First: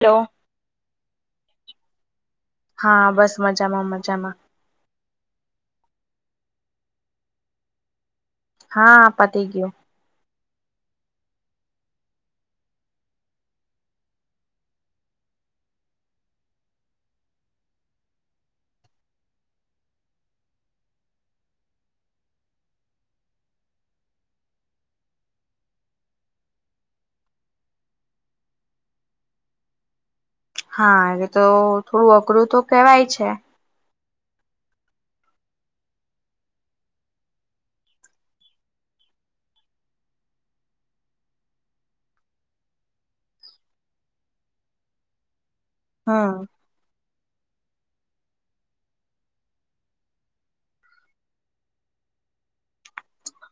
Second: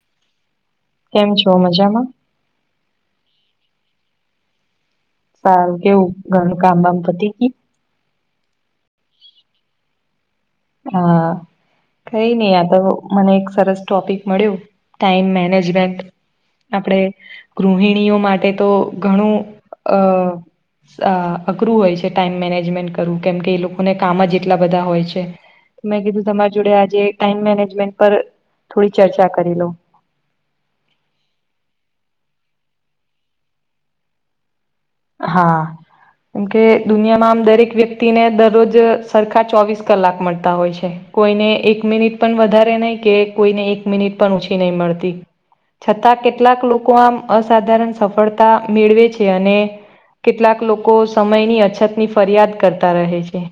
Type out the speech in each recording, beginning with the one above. Hello. કેમ છો મજામાં? હા બસ મજામાં મજામાં. સારું કેવું ઘરનું કામ બામ પતી ગયું. હા પતી ગયુ હા કઈ નહી આ તો મને એક સરસ ટોપિક મળ્યું ટાઈમ મેનેજમેન્ટ આપડે ગૃહિણીઓ માટે તો ઘણું -અ અ અઘરું હોય છે ટાઈમ મેનેજમેન્ટ કરવું કેમકે એ લોકોને કામ જ એટલા બધા હોય છે. મેં કીધું તમારી જોડે આજે ટાઈમ મેનેજમેન્ટ પર થોડી ચર્ચા કરી લઉ. હા એ તો થોડું અઘરું તો કેવાય છે. હા. કેમકે દુનિયામાં આમ દરેક વ્યક્તિ ને દરરોજ સરખા ચોવીસ કલાક મળતા હોય છે. કોઈને એક મિનિટ પણ વધારે નઈ કે કોઈને એક મિનિટ પણ ઓછી નઈ મળતી. છતાં હમ કેટલાક લોકો આમ અસાધારણ સફળતા મેળવે છે અને કેટલાક લોકો સમયની અછતની ફરિયાદ કરતા રહે છે.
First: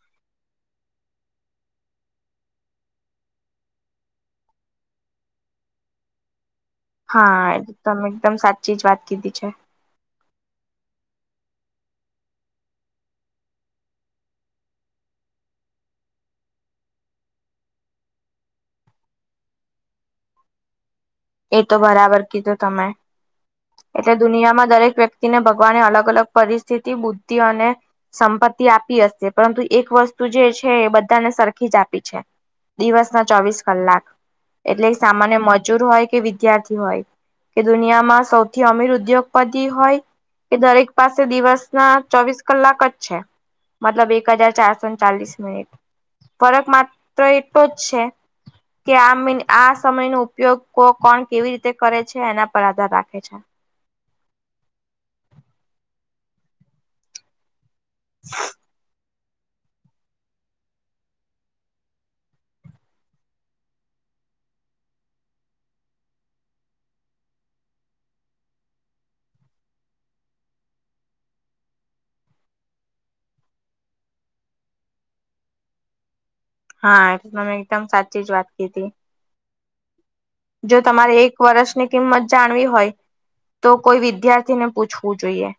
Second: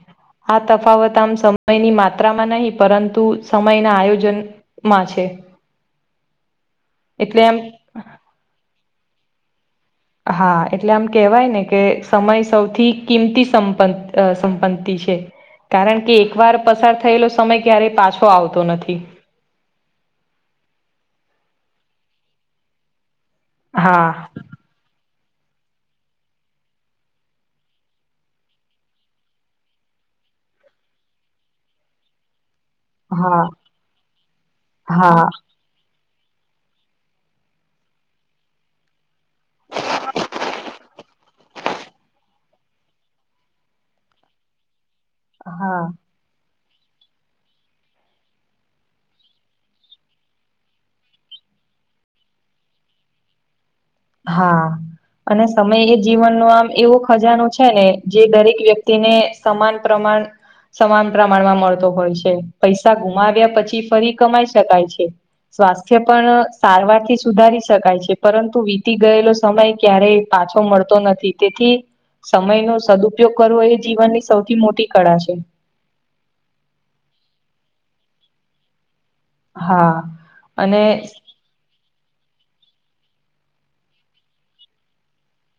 આ તફાવત આમ સમયની માત્રામાં નહીં પરંતુ સમયના આયોજન માં છે. એટલે હા એ એમ તમે એકદમ સાચી જ વાત કીધી છે. હા એટલે આમ કેવાય ને કે સમય સૌથી કિંમતી સંપત અ સંપત્તિ છે કારણ કે એક વાર પસાર થયેલો સમય ક્યારે પાછો આવતો નથી એ તો બરાબર કીધું તમે એટલે હા દુનિયામાં દરેક વ્યક્ત તી ને ભગવાને અલગ અલગ પરિસ્થિતિ બુદ્ધિ અને સંપત્તિ આપી હશે પરંતુ એક વસ્તુ જે છે એ બધાને સરખી જ આપી છે દિવસ ના હા ચોવીસ કલાક એટલે હા સામાન્ય મજૂર હોય કે વિદ્યાર્થી હોય કે દુનિયામાં સૌથી અમીર ઉદ્યોગ પતિ હોય એ દરેક પાસ પાસે દિવસ ના ચોવીસ કલાક જ છે મતલબ એક હજાર ચારસો ચાલીસ મિનિટ હા ફરક માત્ર એટલો જ છે કે આ મીન આ સમયનો ઉપયોગ કો કોણ કેવી રીતે કરે છે એના પર આધાર રાખે છે હા અને સમય એ જીવન નો આમ એવો ખજાનો છે છે ને જે દરેક વ્યક્તિને સમાન પ્રમાણ સમાન પ્રમાણમાં મળતો હોય છે પૈસા ગુમાવ્યા પછી ફરી કમાઈ શકાય છે સ્વાસ્થ્ય પણ સારવાર થી સુધારી શકાય છે પરંતુ વી તી ગયેલો સમય ક્યારેય પાછો મળતો નથી તેથી સમય નો સદુપયોગ કરવો એ જીવનની સૌથી મોટી કળા છે હા તમેં એકદમ સાચી જ વાત કીધી હા જો અને તમારે એક વર્ષની કિંમત જાણવી હોય તો કોઈ વિદ્યાર્થીને પૂછવું જોઈએ.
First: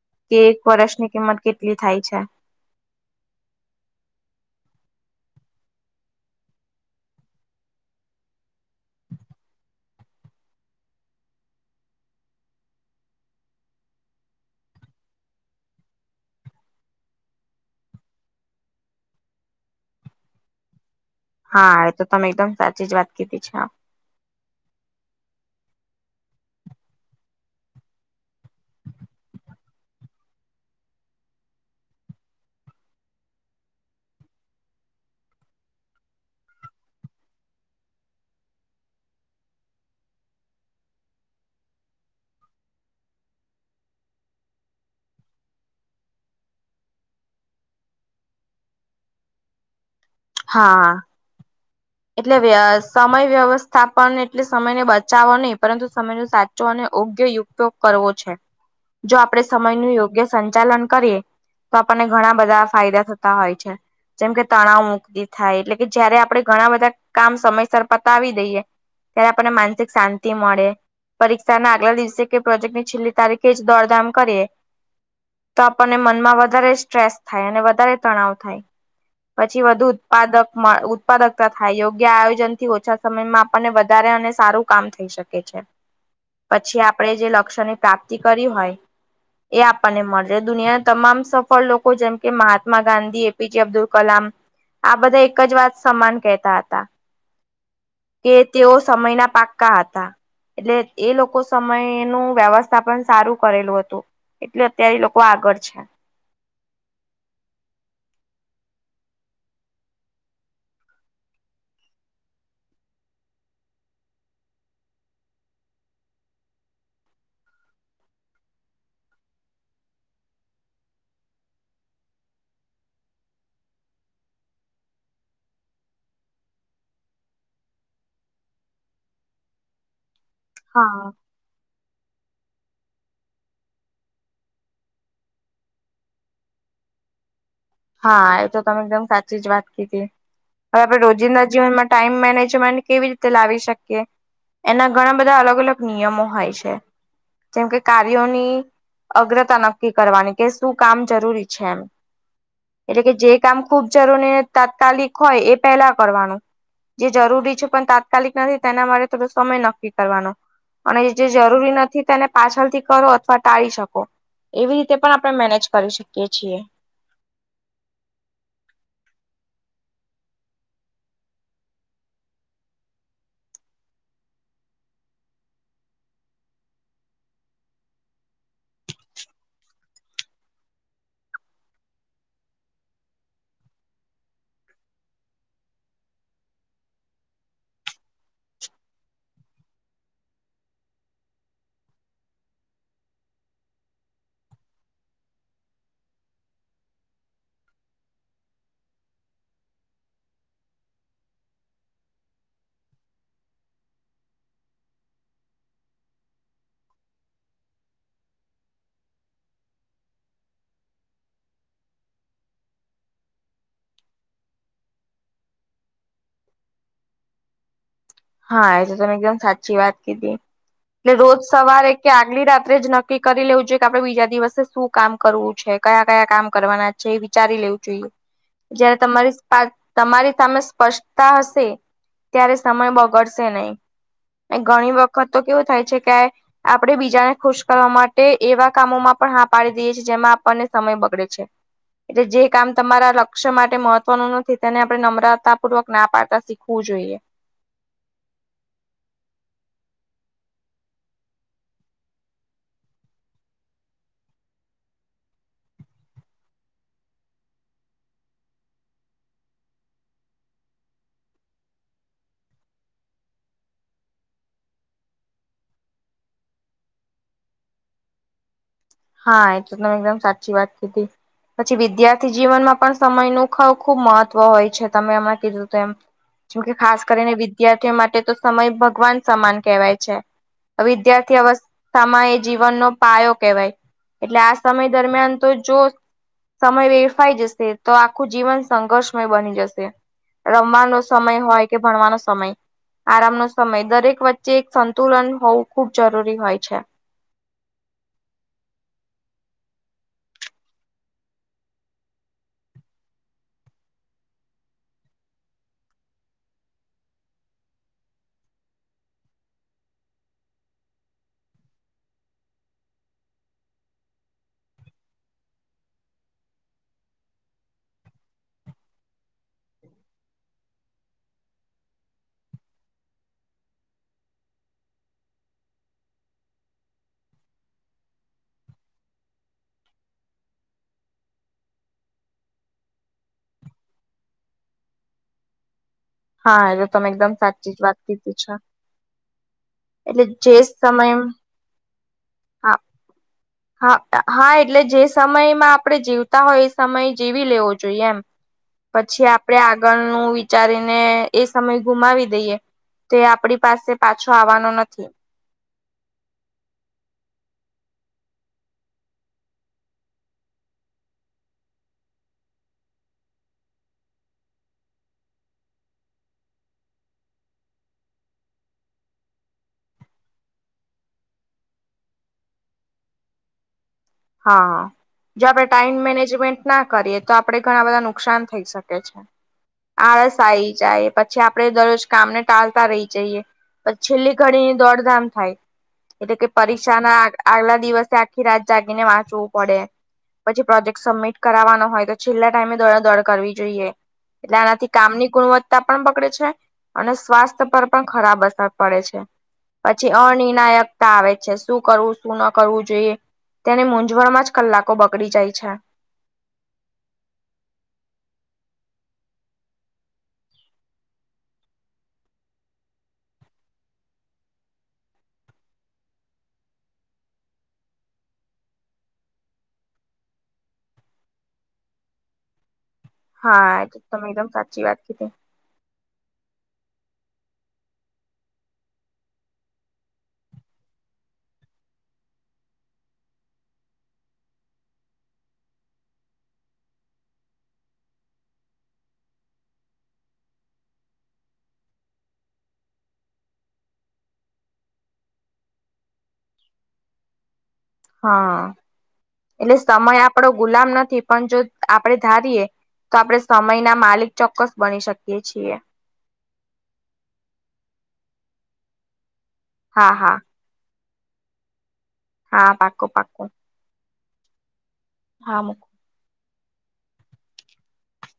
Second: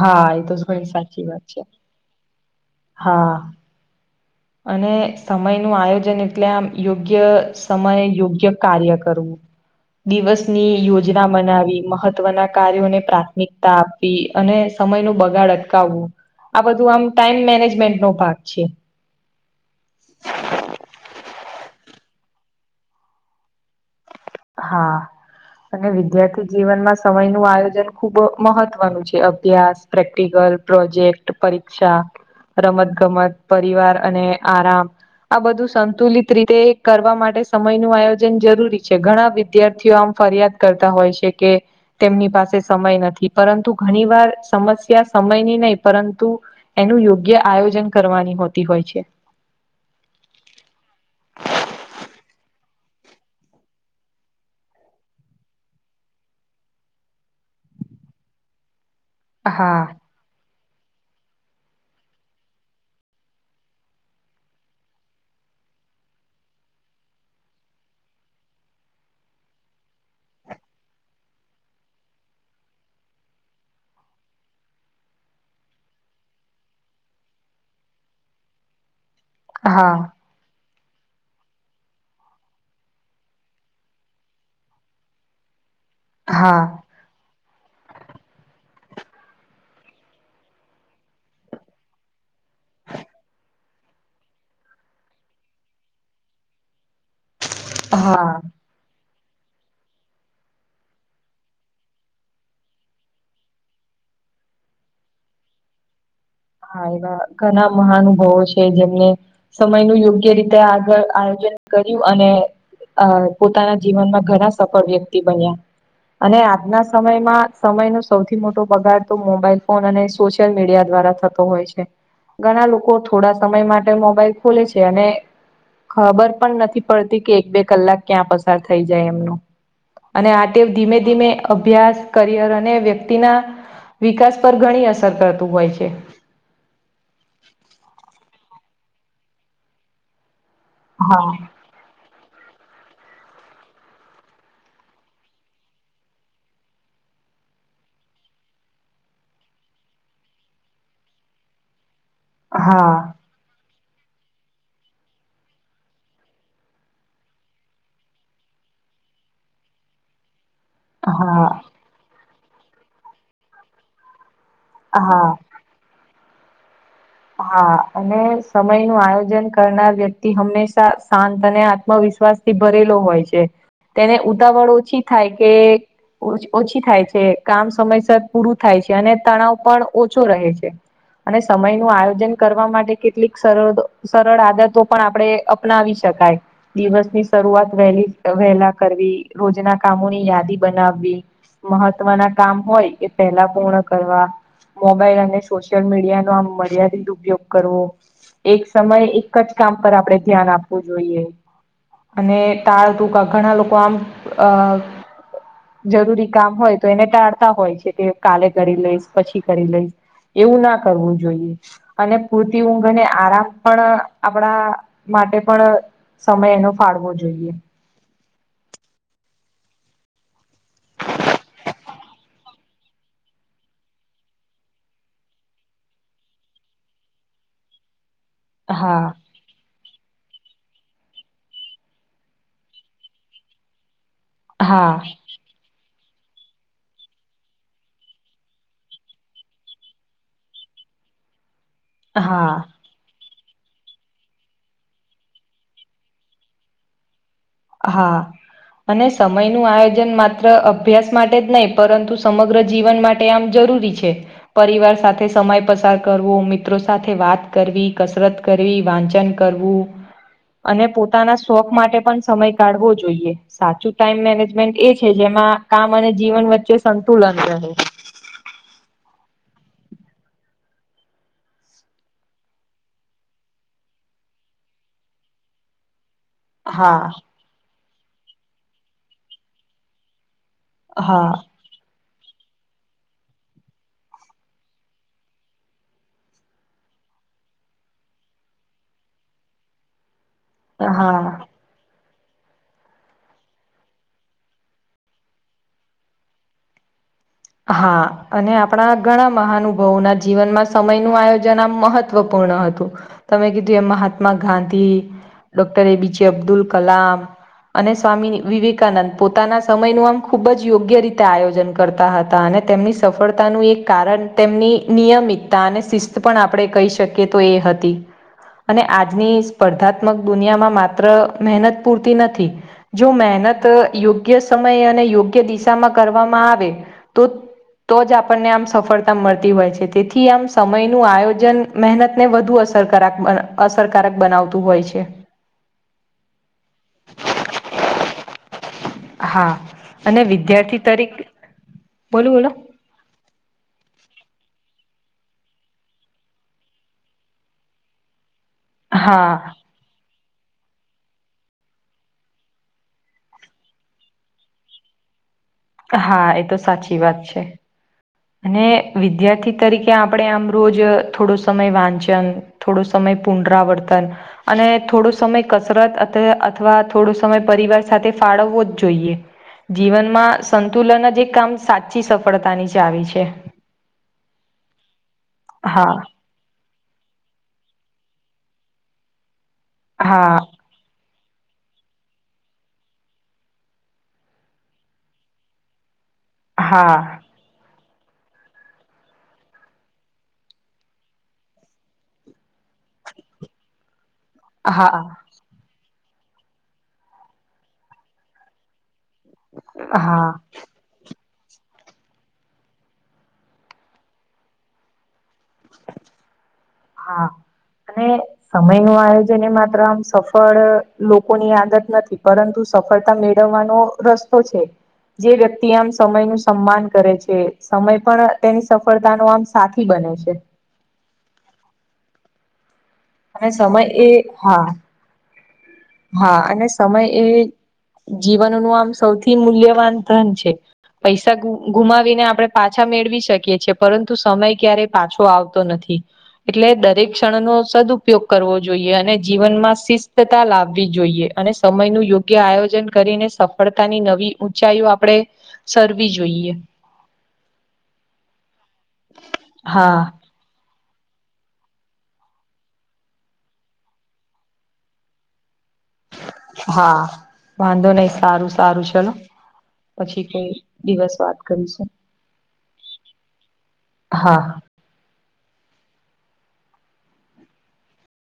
હા કે એ તો એક ઘણી વર્ષની સાચી કિંમત વાત છે કેટલી થાય છે. હા અને સમય નું આયોજન એટલે આમ યોગ્ય સમય યોગ્ય કાર્ય કરવું. દિવસની યોજના બનાવી મહત્વના કાર્યોને પ્રાથમિકતા આ પવી અને સમય નું બગાડ અટકાવવું આ બધું આમ ટાઈમ મેનેજમેન્ટ નો ભાગ છે. હા એ તો તમે એકદમ સાચી જ વાત કીધી છે હા હા અને વિદ્યાર્થી જીવનમાં સમય નું આયોજન ખુબ મહત્વનું છે અભ્યાસ પ્રેક્ટિકલ પ્રોજેક્ટ પરીક્ષા રમત ગમત પરિવાર અને આરામ આ બધું સંતુલિત રીતે કરવા માટે સમય નું આયોજન જરૂરી છે. કે ઘણા વિદ્યાર્થીઓ આમ ફરિયાદ કરતા હોય છે કે તેમની પાસે સમય નથી પરંતુ ઘણી વાર સમસ્યા સમયની નહી પરંતુ એનું યોગ્ય આયોજન કરવાની હોતી હોય છે. હા. એટલે સમય વ્યવસ્થાપન એટલે સમયને બચાવો નહી પરંતુ સમય નુ સાચુ અને યોગ્ય ઉપયોગ કરવો છે. [inaudible] જો આપણે સમય હા નું યોગ્ય સંચાલન કરીએ તો આપણને ઘણા બધા ફાયદા થતા હોય છે જેમ કે તણાવ મુક્તિ થાય એટલે કે જયારે આપણે ઘણા બધા કામ સમયસર પતાવી દઈએ ત્યારે આપણને માનસિક શાંતિ મળે. પરીક્ષાના આગલા દિવસે કે પ્રોજેક્ટની છેલ્લી તારીખે જ દોડધામ કરીએ તો આપણને મનમાં વધારે સ્ટ્રેસ થાય અને વધારે તણાવ થાય. પછી વધુ હા ઉત્પાદક મળ ઉત્પાદકતા થાય યોગ્ય આયોજન થી ઓછા સમયમાં આપણને વધારે અને સારું કામ થઈ શકે છે. [inaudible] પછી આપણેે જે લક્ષ્યની પ્રાપ્તિ કરી હોય એ આપણને મળશે દુનિયાના તમામ સફળ લોકો જેમ કે મહાત્મા ગાંધી એપીજે અબ્દુલ કલામ આ બધા એક જ વાત સમાન કેહેતા હતા હા કે તેઓ સમયના પા કા હતા એટલે એ લોકો સમયનુ વ્યવસ્થાપન પણ સારુ કરેલુ હતુ. એટલે અત્યારે લોકો આગળ છે. હા એવા ઘણા મહાનુભાવો છે જેમને સમય નુ યોગ્ય રીતે આગળ આયોજન કર્યુ અને અ પોતાના જીવનમાં ઘણા સફળ વ્યક્તિ બન્યા. અને આજના સમયમાં સમય નો સૌથી મોટો બગાડ તો મોબાઈલ ફોન અને સોશિયલ મીડિયા દ્વારા થતો હોય છે. ઘણા લોકો થોડા સમય માટે મોબાઈલ ખોલે છે અને ખબર પણ નથી પડતી કે એક બે કલાક ક્યા પસાર થઈ જાય એમનુ અને આ ટેવ ધીમે હા ધીમે અભ્યાસ કરિયર અને વ્યક્તિના વિકાસ પર ઘણી અસર કરતુ હોય છે. હા એ તો તમે એકદમ સાચી જ વાત કીધી. હવે આપણે હા રોજિંદા જીવન માટે ટાઈમ મેનેજમેન્ટ કેવી રીતે લાવી શકીએ? એના ઘણા બધા અલગ અલગ નિયમો હોય છે. જેમ કે કાર્યોની અગ્રતા નક્કી કરવાની કે શુ કામ જરૂરી છે એમ. હા એટલે કે જે કામ ખૂબ જરૂરી તાત્કાલિક હોય એ પહેલા કરવાનુ. જે જરૂરી છે પણ તાત્કાલિક નથી તેના માટે થોડો સમય નક્કી કરવાનો. અને જે હા જરૂરી નથી તેને પાછળથી કરો અથવા ટાળી શકો. એવી રીતે પણ હા આપણે મેનેજ કરી શકીએ છીએ. હા અને સમય નુ આયોજન કરનાર વ્યક્તિ હંમેશા શાંત અને આત્મવિશ્વાસ થી ભરેલો હોય છે તેને ઉતાવળ ઓછી થાય કે ઓછી થાય છે કામ સમયસર પૂરું થાય છે અને તણાવ પણ ઓછો રહે છે. અને સમય નુ આયોજન કરવા માટે કેટલીક સરળ આદતો પણ આપણે અપનાવી શકાય. દિવસની શરૂઆત વહેલી વહેલા કરવી, રોજના કામોની યાદી બનાવવી. મહત્વના કામ હોય એ પેલા પૂર્ણ કરવા. મોબાઈલ અને સોશિયલ મીડિયા નો આમ મર્યાદિત ઉપયોગ કરવો. એક સમયે એક જ કામ પર આપડે ધ્યાન આપવુ જોઈએ. અને તાળ તુંકા ઘણા લોકો આમ અ જરૂરી કામ હોય તો એને ટાળતા હોય છે કે કાલે કરી લઈશ પછી કરી લઈશ. એવુ ના કરવું જોઈએ. અને પૂરતી ઊંઘ અને આરામ પણ આપણા માટે પણ સમય એનો ફાળવો જોઈએ. હા એ તો તમે એકદમ સાચી વાત કીધી. એટલે રોજ સવારે કે આગલી રાત્રે જ નક્કી કરી લેવુ જોઈએ કે આપડે બીજા દિવસે શુ કામ કરવુ છે કયા કયા કામ કરવાના છે એ વિચારી લેવુ જોઈએ. હ જયારે તમારી તમારી સામે સ્પષ્ટતા હશે ત્યારે સમય બહ બગડશે નહી. હા ઘણી વખત તો કેવુ થાય છે કે આપણે બીજાને ખુશ કરવા માટે એવા કામોમા પણ હા પાડી દઈએ છીએ જેમા આપણને સમય બગડે છે. એટલે જે હા કામ તમારા લક્ષ્ય માટે મહત્વનુ નથી તેને આપણે નમ્રતા પૂર્વક ના પાડતા શીખવુ જોઈએ. હા અને સમય નુ આયોજન માત્ર અભ્યાસ માટે જ નહી પરંતુ સમગ્ર જીવન માટ ટે આમ જરૂરી છે. પરિવાર સાથે સમય પસાર કરવો મિત્રો સાથે વાત કરવી કસરત વાંચન કરવુ અને પોતાના શોખ માટે પણ સમય કાઢવો જોઈએ સાચું ટાઈમ મેનેજમેન્ટ એ છે જેમાં કામ અને જીવન વચ્ચે સંતુલન રહે હા એ તો તમે એકદમ સાચી વાત કીધી પછી વિદ્યાર્થી જીવનમાં પણ સમયનું ખ ખુબ મહત્વ હોય છે તમે એમાં કીધું તો એમ [unintelligible] જેકે ખાસ કરીને વિદ્યાર્થીઓ માટે તો સમય ભગવાન સમાન કહેવાય છે હા વિદ્યાર્થી અવસ્થામાં એ જીવનનો પાયો કહેવાય એટલે આ સમય દરમિયાન તો જો સમય વેરફાઈ જશે તો આખું જીવન સંઘર્ષમય બની જશે રમવાનો હા સમય હોય કે ભણવાનો સમય આરામનો સમય દરેક વચ્ચે એક સંતુલન હોવું ખુબ જરૂરી હોય છે. હા અને આપણા ઘણા મહાનુભાવોના જીવનમાં સમય નું આયોજન આમ મહ મહત્વપૂર્ણ હતું તમે કીધું એ મહાત્મા ગાંધી ડોક્ટર એપીજે અબ્દુલ કલામ અને સ્વામી વિવેકાનંદ પોતાના સમય ન આમ ખુબ જ યોગ્ય રીતે આયોજન કરતા હતા તા અને તેમની સફળતાનું એક કારણ તેમની નિયમિતતા અને શિસ્ત પણ આપણે કહી શકીએ કે તો એ હતી અને આજની સ્પર્ધાત્મક દુનિયામાં માત્ર મહેનત પૂરતી નથી જો મહેનત યોગ્ય સમય અને યોગ્ય દિશામાં કરવામાં આવે તો તો જ આપણને આમ સફળતા મળતી હોય છે તેથી આમ સમય ન આયોજન મહેનત ને વધુ અ અસરકારક અસરકારક બનાવતું હોય છે હા એ તો તમે એકદમ સાચી જ વાત કીધી છે હા અને એટલે જે વિદ્યાર્થી તરીકે બોલું બોલો હ હા હા એટલે જે સમયમાં આપણે જીવતા હોય એ સમય જીવી લેવો જોઈએ એમ [inaudible] પછી આપડે આગળનું વિચારીને એ સમય ગુમાવી દઈએ તો આપડી પાસે પાછો આવવાનો નથી હા એ તો સાચી વાત છે અને વિદ્યાર્થી તરીકે આપણેે આમ રોજ થોડો સમય વાંચન થોડો સમય પુનરાવર્તન અને થોડો સમય કસરત અથવા થોડો સમય પરિવાર સાથે ફાળવવો જ જોઈએ જીવનમાં સંતુલન જે કામ સાચી સફળતાની ચાવી છે હા જે આપણે ટાાઈમ હા મેનેજમેન્ટ ના કરીએ તો આપડે ઘણા બધા નુકસાન થઈ શકે છે આળસ હા આવી જાય પછી પછી આપડે દરરોજ કામને ટાલતા રહી જઈએ પછ છેલ્લી ઘડીની દોડધામ થાય એટલે કે હા પરીક્ષા ના આગલા દિવસે આખી રાત જાગી તે ને વાંચવું પડે પછી પ્રોજેક્ટ સબમિટ કરાવાનો હોય તો છેલ્લા ટાઈમે દોડા દડ કરવી જોઈએ એટલે આનાથી હા કામની ગુણવત્તા પણ પકડે છે અને સ્વાસ્થ્ય પર પણ ખરાબ અસર પડે છે પછી હા અનિર્ણાયકતા આવે છે શું કરવું શું ન કરવું જોઈએ તેની મૂંઝવણ માં જ કલાકો બગડી જાય છે હા અને સમય નું આયોજન એ માત્ર આમ સફળ લોકોની આદત નથી પરંતુ સફળતા મેળવવાનો રસ્તો છે જે વ્યક્તિ આમ સમય નું સન્માન કરે છે સમય પણ તેની સફળતા નો આમ સાથી બને છે અને હા સમય એ તો તમે એકદમ હા સાચી વાત કીધી હા અને સમય એ જીવનનું આમ સૌથી મૂલ્યવાન ધન છે પૈસા ગુમાવીને આપણે પાછા મેળવી શકીએ છીએ પરંતુ સમય ક્યારેય પાછો આવતો નથી એટલે દરેક ક્ષણ નો સદઉપયોગ કરવો જોઈએ અને જીવન માં શિસ્તતા લા આવી જોઈએ અને સમયનું યોગ્ય આયોજન કરીને સફળતાની નવી ઊંચાઈઓ આપણે સરવી જોઈએ. હા એટલે હા સમય આપણો ગુલામ નથી પણ જો આપડે ધારીએ તો આપણે સમયનાં માલિક ચોક્કસ બની શકીએ છીએ. હા વાંધો નહી સારું સારું ચલો હા પછી હા કઈ દિવસ વાત કરીશું. હા પાકું પાકું હા હા મુકું